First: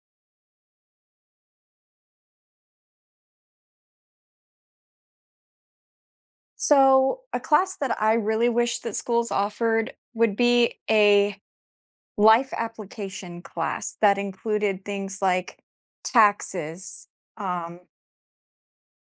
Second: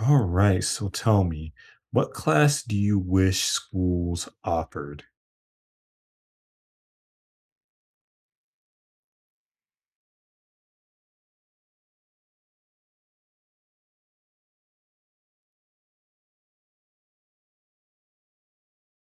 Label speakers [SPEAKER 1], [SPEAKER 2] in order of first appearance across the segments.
[SPEAKER 1] All right, so tell me, what class do you wish schools offered?
[SPEAKER 2] So, a class that I really wish that schools offered would be a life application class that included things like taxes, um,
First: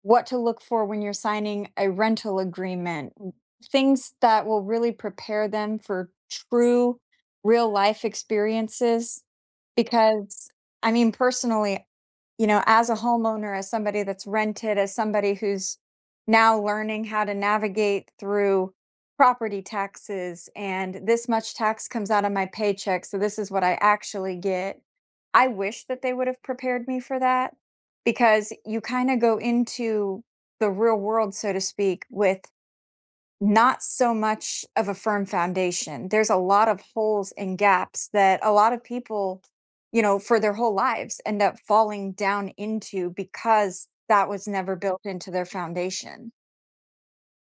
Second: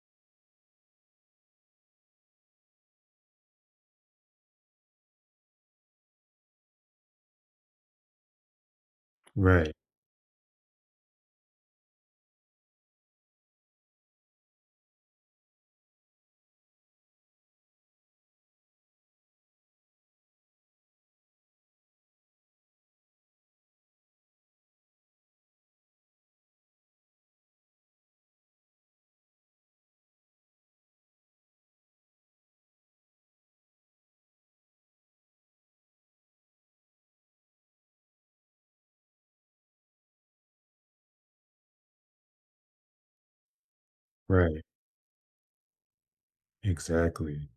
[SPEAKER 2] what to look for when you're signing a rental agreement, things that will really prepare them for true real life experiences.
[SPEAKER 1] Right,
[SPEAKER 2] Because, I mean, personally, as a homeowner, as somebody that's rented, as somebody who's now learning how to navigate through property taxes and this much tax comes out of my paycheck. So this is what I actually get. I wish that they would have prepared me for that because you kind of go into the real world, so to speak, with not so much of a firm foundation. There's a lot of holes and gaps that a lot of people, for their whole lives end up falling down into because that was
[SPEAKER 1] right.
[SPEAKER 2] never built into their foundation.
[SPEAKER 1] Exactly.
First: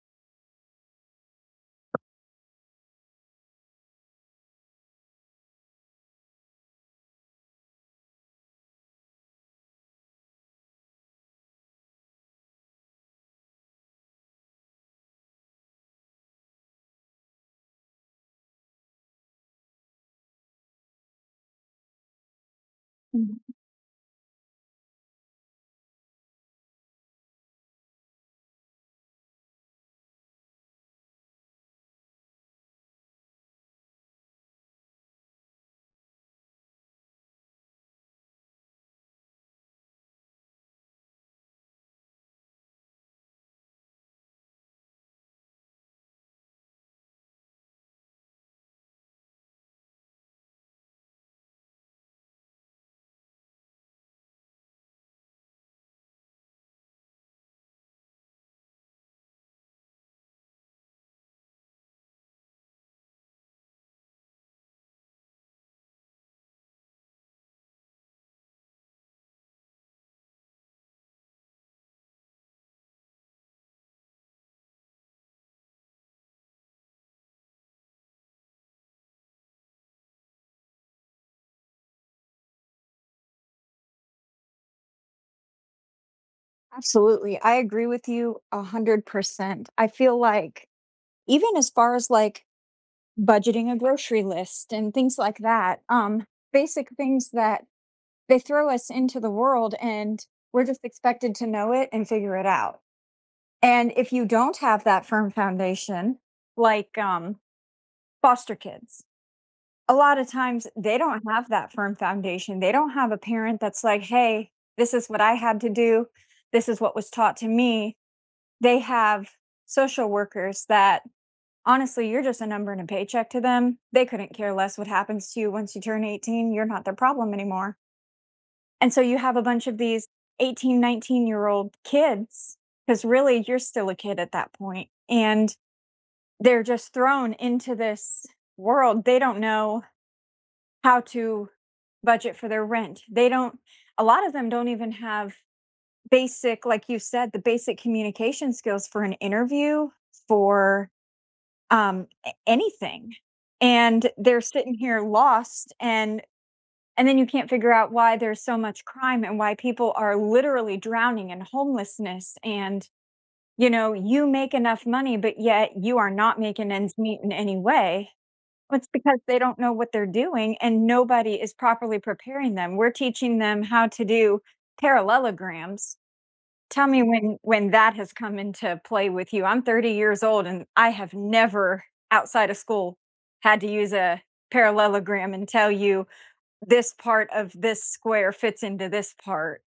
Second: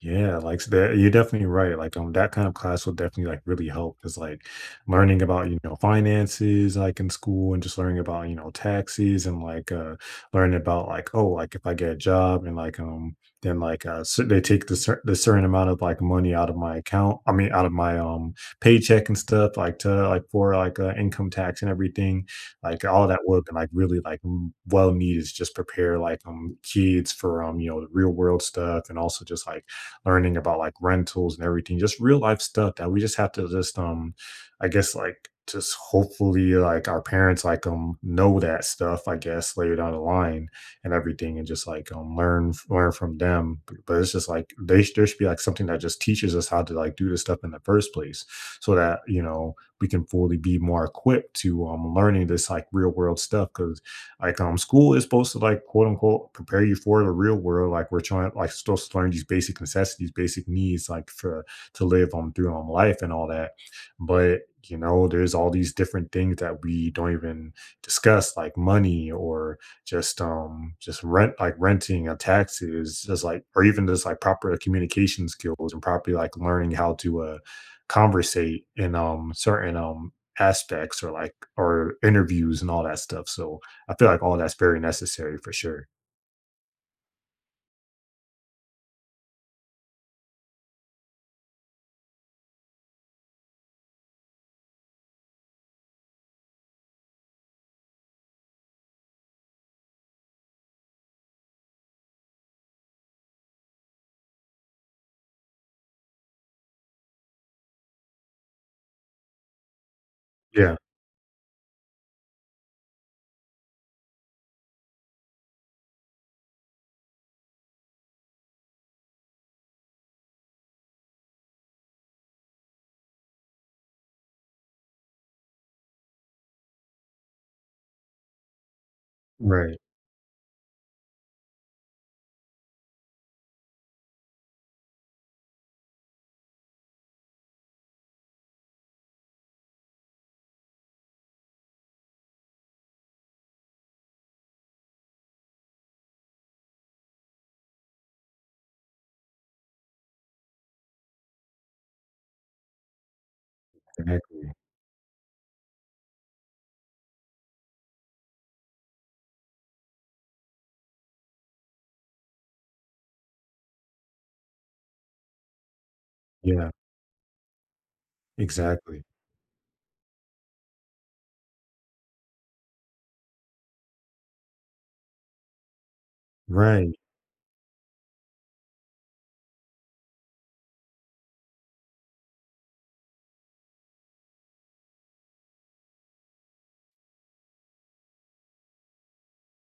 [SPEAKER 1] Yeah, like, so that you're definitely right, like, that kind of class will definitely, like, really help. Cause like, learning about, you know, finances, like, in school and just learning about, you know, taxes and, learning about, like, oh, like, if I get a job and, then, like, cer they take the cer the certain amount of, like, money out of my account. I mean, out of my, paycheck and stuff, like, to income tax and everything. Like, all that work
[SPEAKER 2] Mhm.
[SPEAKER 1] and, well needed to just prepare, kids for, you know, the real world stuff, and also just, like, learning about, like, rentals and everything, just real life stuff that we just have to just, I guess, like, just hopefully, like, our parents, know that stuff, I guess, later down the line, and everything, and just, learn from them. B but it's just, like, they sh there should be, like, something that just teaches us how to, like, do this stuff in the first place so that, you know, we can fully be more equipped to, learning this like real world stuff. Because like, um, school is supposed to like, quote unquote, prepare you for the real world. Like we're trying like supposed to learn these basic necessities, basic needs, like for to live on through, life and all that. But you know, there's all these different things that we don't even discuss, like money, or just, just rent, like renting, or taxes, just like, or even just like proper communication skills, and properly like learning how to, conversate in, certain, aspects, or like, or interviews and all that stuff. So I feel like all that's very necessary for sure.
[SPEAKER 2] Absolutely. I agree with you 100%. I feel like even as far as like budgeting a grocery list and things like that, basic things that they throw us into the world and we're just expected to know it and figure it out. And if you don't have that firm foundation, like foster kids, a lot of times
[SPEAKER 1] Yeah.
[SPEAKER 2] they don't have that firm foundation. They don't have a parent that's like, hey, this is what I had to do, this is what was taught to me. They have social workers that honestly, you're just a number and a paycheck to them. They couldn't care less what happens to you once you turn 18. You're not their problem anymore. And so you have a bunch of
[SPEAKER 1] Right.
[SPEAKER 2] these 18, 19 year old kids, because really you're still a kid at that point. And they're just thrown into this world. They don't know how to budget for their rent. They don't, a lot of them don't even have basic, like you said, the basic communication skills for an interview, for um, anything. And they're
[SPEAKER 1] Exactly.
[SPEAKER 2] sitting here lost. And then you can't figure out why there's so much crime and why people are literally drowning in homelessness and, you know, you make enough money, but yet you are not making
[SPEAKER 1] Yeah.
[SPEAKER 2] ends meet in any way. Well, it's
[SPEAKER 1] Exactly.
[SPEAKER 2] because they don't know what they're doing and nobody is properly preparing them. We're teaching them how to do parallelograms. Tell
[SPEAKER 1] Right.
[SPEAKER 2] me when that has come into play with you. I'm 30 years old and I have never outside of school had to use a parallelogram and tell you this part of this square fits into this part.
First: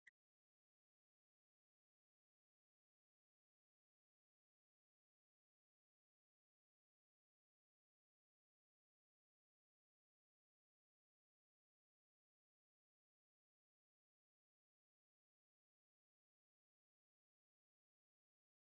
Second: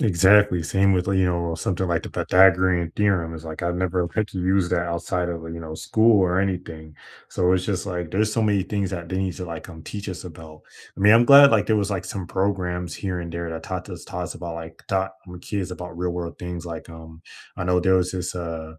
[SPEAKER 1] Exactly. Same with, you know, something like the Pythagorean theorem is like, I've never like used that outside of, you know, school or anything. So it's just like, there's so many things that they need to teach us about. I mean, I'm glad like there was like some programs here and there that taught us about like, taught kids about real world things. I know there was this uh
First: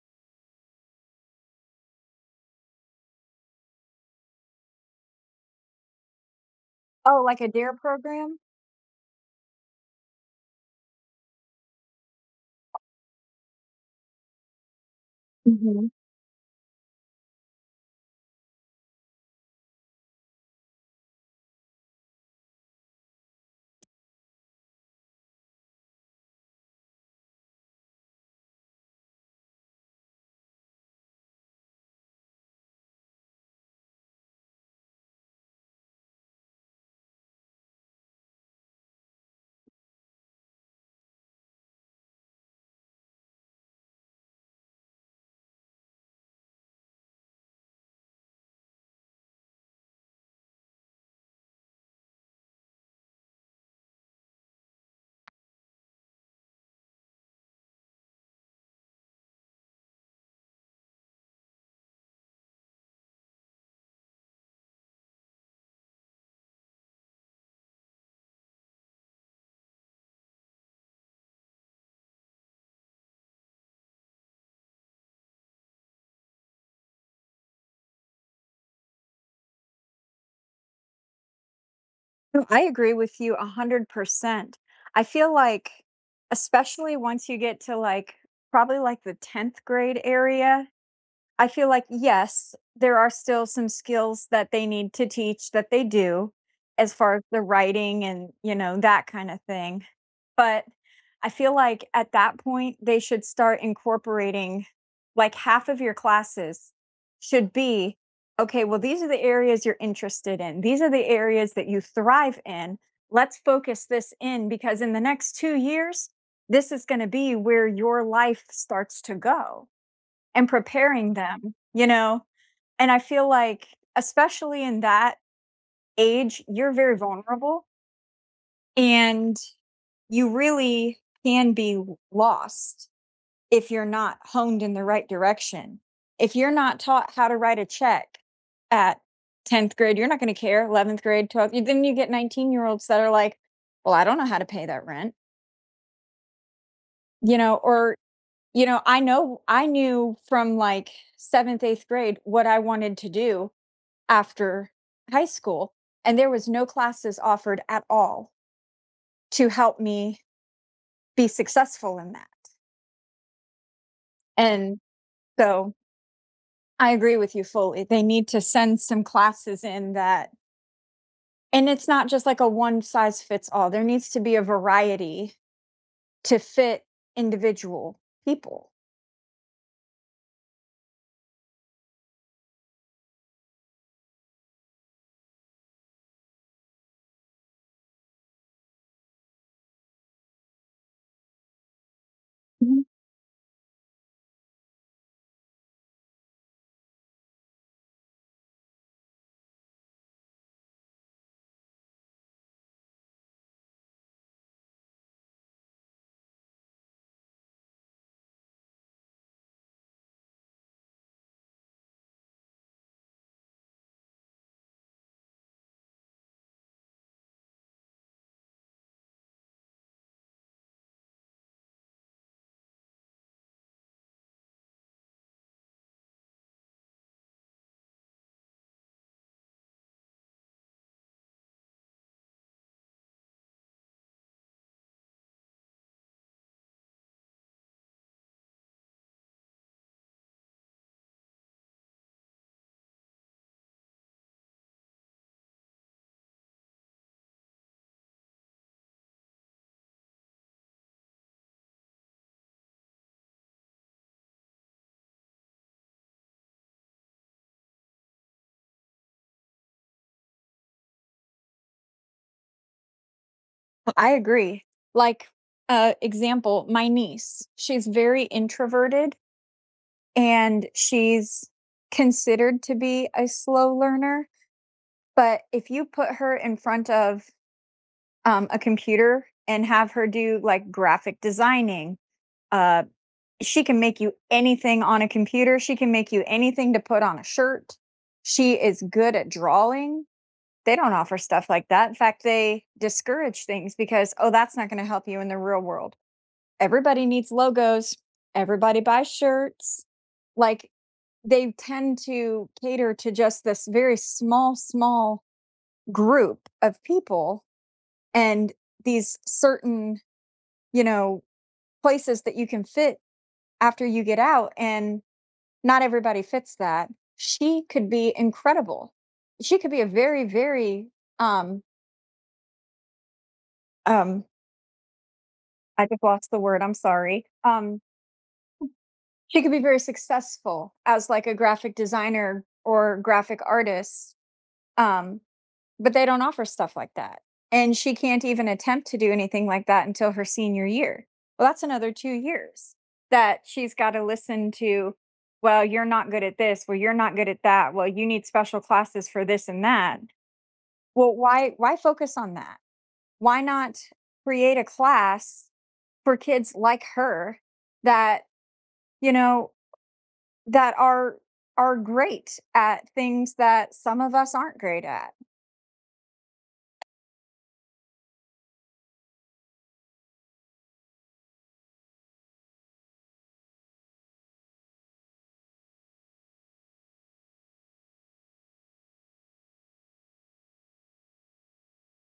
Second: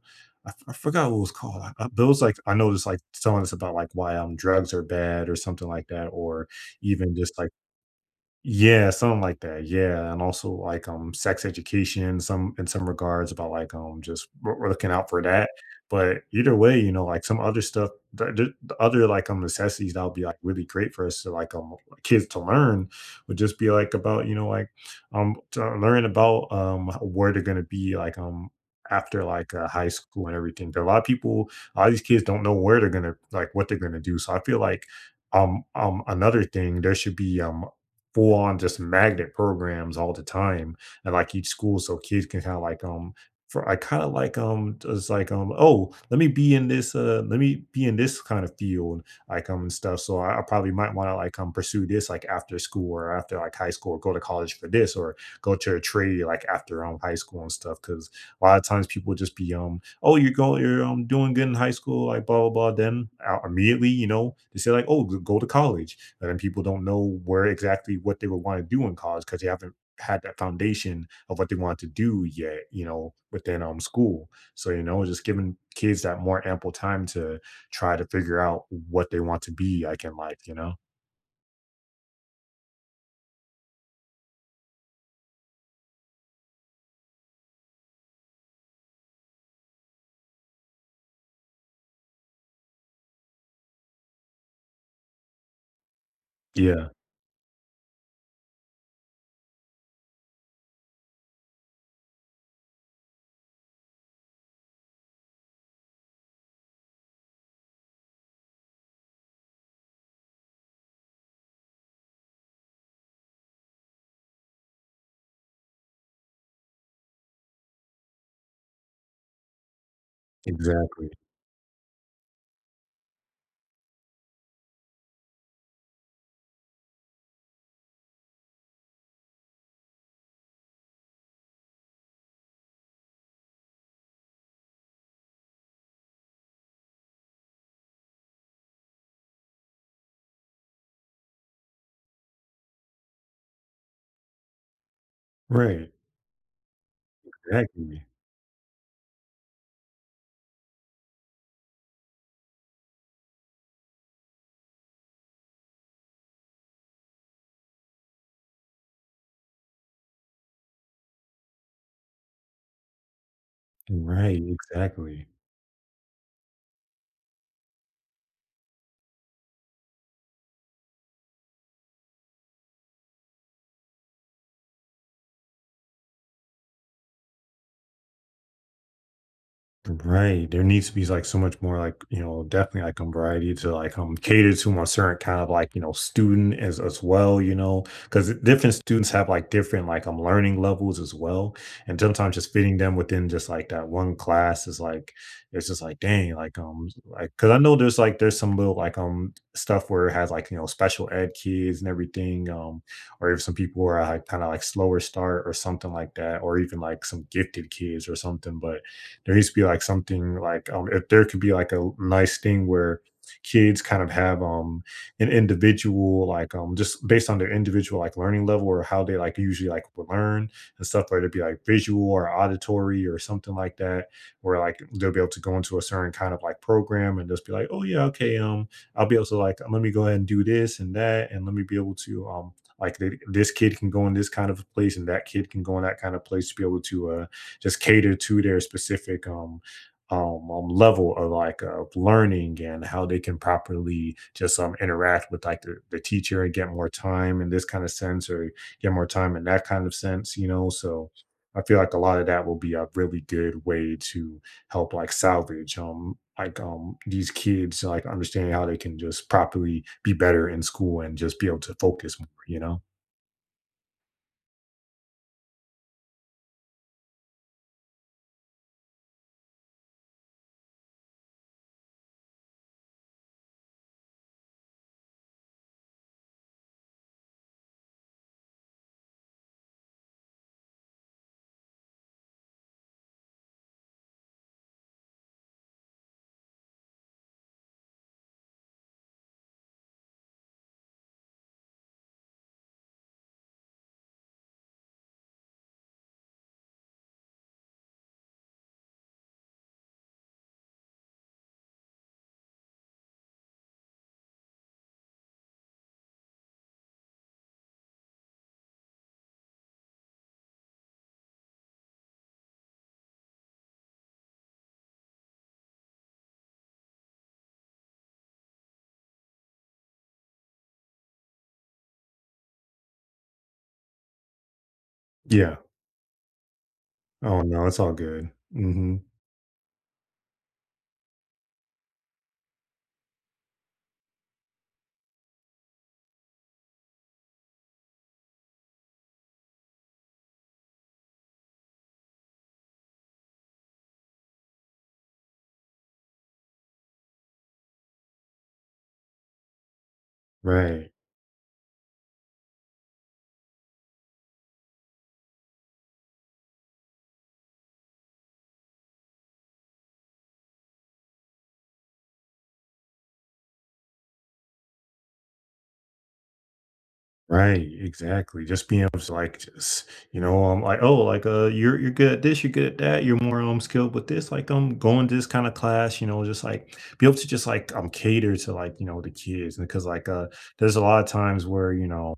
[SPEAKER 1] I, f- I forgot what it was called. There was like, I know it's like telling us about like why, drugs are bad or something like that, or even
[SPEAKER 2] Oh,
[SPEAKER 1] just
[SPEAKER 2] like a
[SPEAKER 1] like,
[SPEAKER 2] DARE program?
[SPEAKER 1] yeah, something like that. Yeah, and also like, um, sex education, some in some regards about like, um, just we're looking out for that.
[SPEAKER 2] Mhm.
[SPEAKER 1] But either way, you know, like some other stuff, the other like, um, necessities that would be like really great for us to like kids to learn would just be like about, you know, like, um, to learn about, where they're gonna be, like, um, after like, high school and everything. 'Cause a lot of people, a lot of these kids don't know where they're gonna, like, what they're gonna do. So I feel like, another thing there should be, um, full on just magnet programs all the time at like each school, so kids can kind of like, for I kind of like, um, just like, um, oh let me be in this, let me be in this kind of field, like, um, and stuff. So I probably might want to like, um, pursue this like after school, or after like high school, or go to college for this, or go to a trade like after, um, high school and stuff. Because a lot of times people just be, oh you're going you're, um, doing good in high school, like blah blah blah, then, immediately you know they say like, oh go to college. And then people don't know where exactly what they would want to do in college, because they haven't had that foundation of what they want to do yet, you know, within, school. So, you know, just giving kids that more ample time to try to figure out what they want to be like in life, you know?
[SPEAKER 2] No, I agree with you 100%. I feel like, especially once you get to, like, probably, like, the 10th grade area. I feel like, yes, there are still some skills that they need to teach that they do
[SPEAKER 1] Yeah,
[SPEAKER 2] as far as the writing and, you know, that kind of thing. But I feel like at that point, they should start incorporating like half of your classes should be okay, well, these are the areas you're interested in, these are the areas that you thrive in. Let's focus this in because in the next 2 years, this is going to be where your life starts to go and
[SPEAKER 1] exactly.
[SPEAKER 2] preparing them, you know? And I feel like, especially in that age, you're very vulnerable and you really can be lost if you're not honed in the right direction. If you're not taught how to write a check at 10th grade, you're not going to care. 11th grade, 12th, then you get 19-year-olds that are like, well, I don't know how to pay that rent,
[SPEAKER 1] Right.
[SPEAKER 2] you know, or,
[SPEAKER 1] Exactly.
[SPEAKER 2] you know I knew from like seventh, eighth grade what I wanted to do after high school and there was no classes offered at all to help me be successful in that.
[SPEAKER 1] Right.
[SPEAKER 2] And
[SPEAKER 1] Exactly.
[SPEAKER 2] so I agree with you fully. They need to send some classes in that and it's not just like a one size fits all. There needs to be a variety to fit individual people.
[SPEAKER 1] Right. There needs to be like so much more like, you know, definitely like, um, variety to like, um, cater to a certain kind of like, you know, student as well, you know, because different students have like different like, um, learning levels as well. And sometimes just fitting
[SPEAKER 2] Mhm.
[SPEAKER 1] them within just like that one class is like, it's just like dang, like, um, like because I know there's like, there's some little like, um, stuff where it has like, you know, special ed kids and everything. Um, or if some people are like kind of like slower start or something like that, or even like some gifted kids or something. But there needs to be like something like, if there could be like a nice thing where kids kind of have, um, an individual like, um, just based on their individual like learning level, or how they like usually like would learn and stuff, whether it be like visual or auditory or something like that, where like they'll be able to go into a certain kind of like program and just be like, oh yeah, okay, um, I'll be able to like, let me go ahead and do this and that, and let me be able to, um, like, this kid can go in this kind of place and that kid can go in that kind of place, to be able to, just cater to their specific, level of like, learning, and how they can properly just, interact with like the teacher, and get more time in this kind of sense, or get more time in that kind of sense, you know. So I feel like a lot of that will be a really good way to help like salvage, these kids like understanding how they can just properly be better in school and just be able to focus more, you know.
[SPEAKER 2] I agree. Like example, my niece, she's very introverted and she's considered to be a slow learner. But if you put her in front of, a computer and have her do, like, graphic designing, uh, she can make you anything on a computer, she can make you anything to put on a shirt. She is good at drawing. They don't offer stuff like that. In fact, they discourage things because, "Oh, that's not gonna help you in the real world." Everybody needs logos. Everybody buys shirts. Like, they tend to cater to just this very small, small group of people and these certain, you know, places that you can fit after you get out, and not everybody fits that. She could be incredible. She could be a very, very, um, um,
[SPEAKER 1] Yeah.
[SPEAKER 2] I just lost the word. I'm sorry.
[SPEAKER 1] Oh no, it's all good. Hmm.
[SPEAKER 2] She could be very successful as like a graphic designer or graphic artist. Um, But they don't offer stuff like that. And she can't even attempt to do anything like that until her senior year. Well, that's another 2 years that she's gotta listen to, "Well, you're not good at this. Well, you're not good at that. Well, you need special classes for this and that."
[SPEAKER 1] Right.
[SPEAKER 2] Well, why focus on that? Why not create a class for kids like her that, you know, that are great at things that some of us aren't great at?
[SPEAKER 1] Right, exactly. Just being able to like just, you know, like, oh, like, you're good at this, you're good at that, you're more, um, skilled with this, like, um, going to this kind of class, you know, just like be able to just like, um, cater to like, you know, the kids. Because like, there's a lot of times where, you know,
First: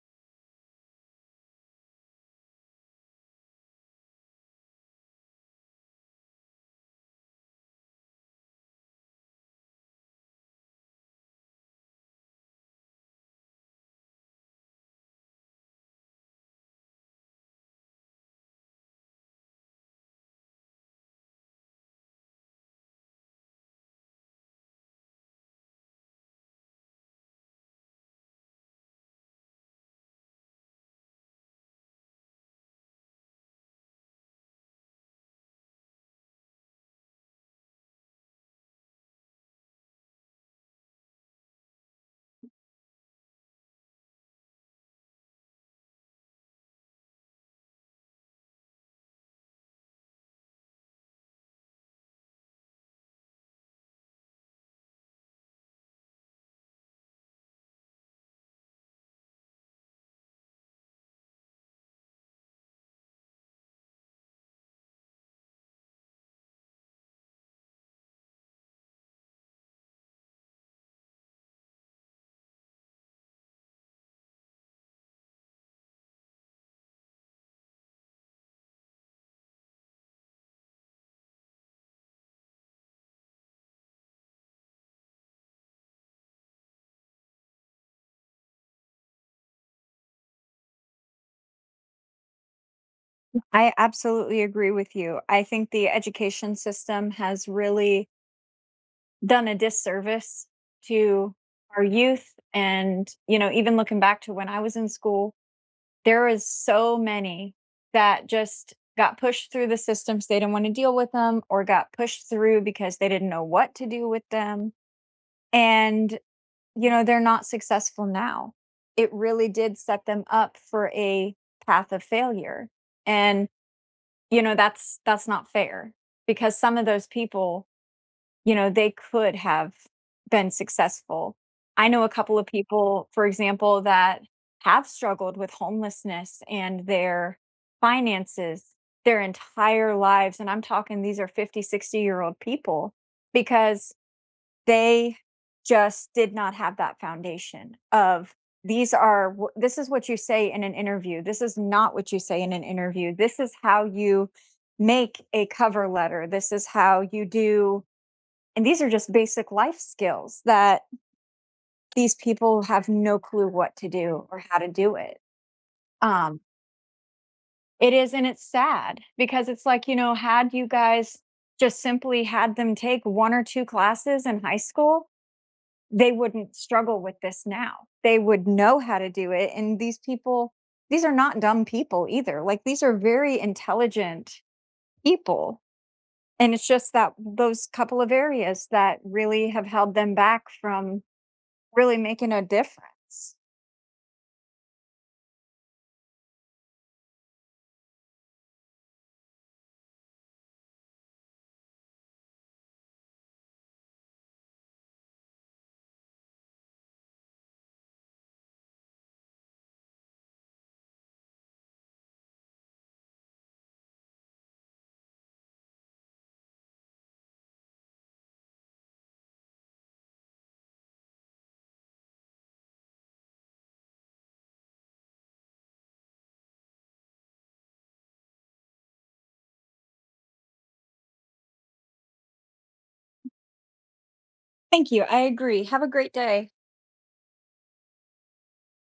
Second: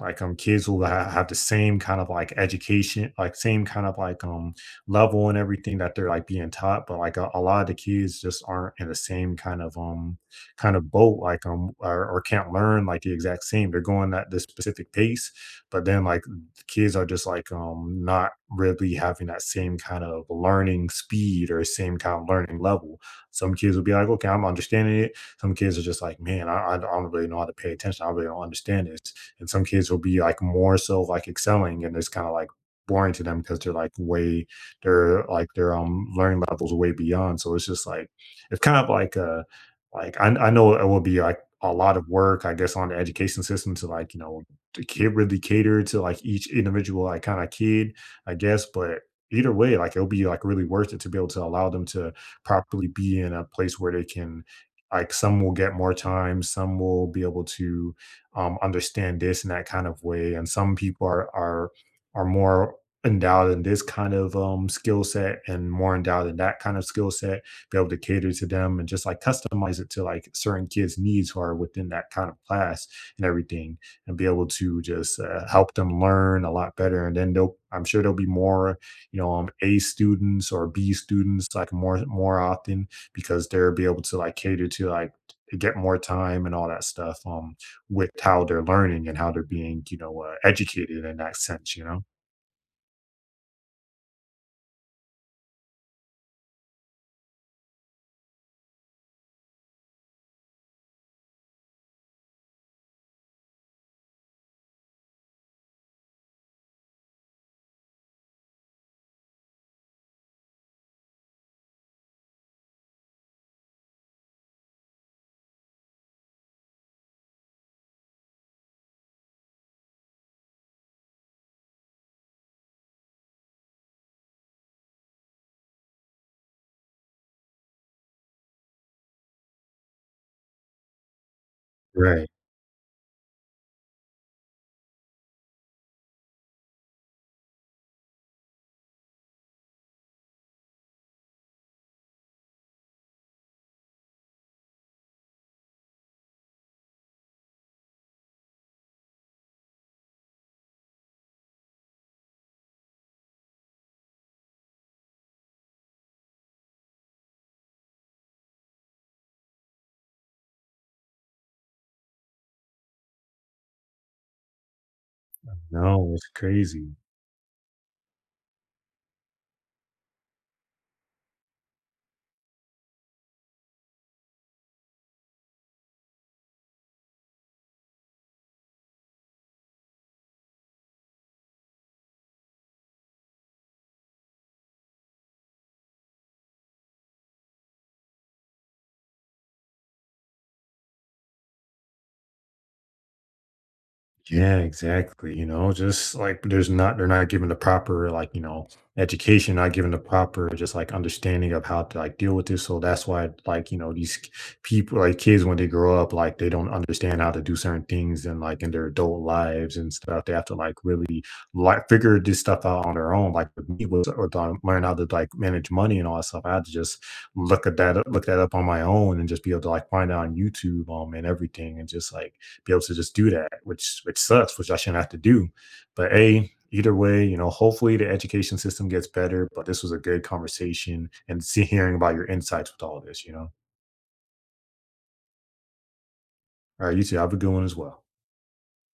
[SPEAKER 1] like, um, kids will have the same kind of like education, like same kind of like, um, level and everything that they're like being taught, but like a lot of the kids just aren't in the same kind of, um, kind of boat like, um, or can't learn like the exact same. They're going at this specific pace, but then like kids are just like, um, not really having that same kind of learning speed or same kind of learning level. Some kids will be like, okay, I'm understanding it. Some kids are just like, I don't really know how to pay attention, I really don't understand this. And some kids will be like more so like excelling, and it's kind of like boring to them, because they're like way they're like their, um, learning level's way beyond. So it's just like, it's kind of like a, like, I know it will be, like, a lot of work, I guess, on the education system to, like, you know, to ca really cater to, like, each individual, like, kinda kid, I guess. But either way, like, it'll be, like, really worth it to be able to allow them to properly be in a place where they can, like, some will get more time, some will be able to, understand this in that kind of way, and some people are more endowed in this kind of, skill set and more endowed in that kind of skill set. Be able to cater to them and just like customize it to like certain kids' needs who are within that kind of class and everything, and be able to just, help them learn a lot better. And then they'll, I'm sure there'll be more, you know, A students or B students, like more often, because they'll be able to like cater to like get more time and all that stuff, um, with how they're learning and how they're being, you know, educated in that sense, you know.
[SPEAKER 2] I absolutely agree with you. I think the education system has really done a disservice to our youth. And, you know, even looking back to when I was in school, there was so many that just got pushed through the systems. They didn't want to deal with them or got pushed through because they didn't know what to do with them. And, you know, they're not successful now. It really did set them up for a path of failure. And you know, that's not fair because some of those people, you know, they could have been successful. I know a
[SPEAKER 1] Right.
[SPEAKER 2] couple of people, for example, that have struggled with homelessness and their finances their entire lives. And I'm talking these are 50, 60-year old people because they just did not have that foundation of these are this is what you say in an interview, this is not what you say in an interview, this is how you make a cover letter, this is how you do. And these are just basic life skills that these people have no clue what to do or how to do it.
[SPEAKER 1] No, it's
[SPEAKER 2] um
[SPEAKER 1] crazy.
[SPEAKER 2] it is, and it's sad because it's like, you know, had you guys just simply had them take one or two classes in high school, they wouldn't struggle with this now. They would know how to do it. And these people, these are not dumb people either. Like these are very intelligent people. And it's just that those couple of areas that really have held them back from really making a difference.
[SPEAKER 1] Yeah, exactly. You know, just like there's not they're not given the proper like, you know, education, not given the proper just like understanding of how to like deal with this. So that's why like, you know, people like kids when they grow up, like they don't understand how to do certain things, and like in their adult lives and stuff. They have to like really like figure this stuff out on their own. Like with me was or to learn how to like manage money and all that stuff, I had to just look that up on my own and just be able to like find out on YouTube, and everything, and just like be able to just do that, which sucks, which I shouldn't have to do. But a either way, you know, hopefully the education system gets better. But this was a good conversation, and see hearing about your insights with all this, you know.
[SPEAKER 2] Thank you. I agree. Have a great day.
[SPEAKER 1] All right, you two have a good one as well.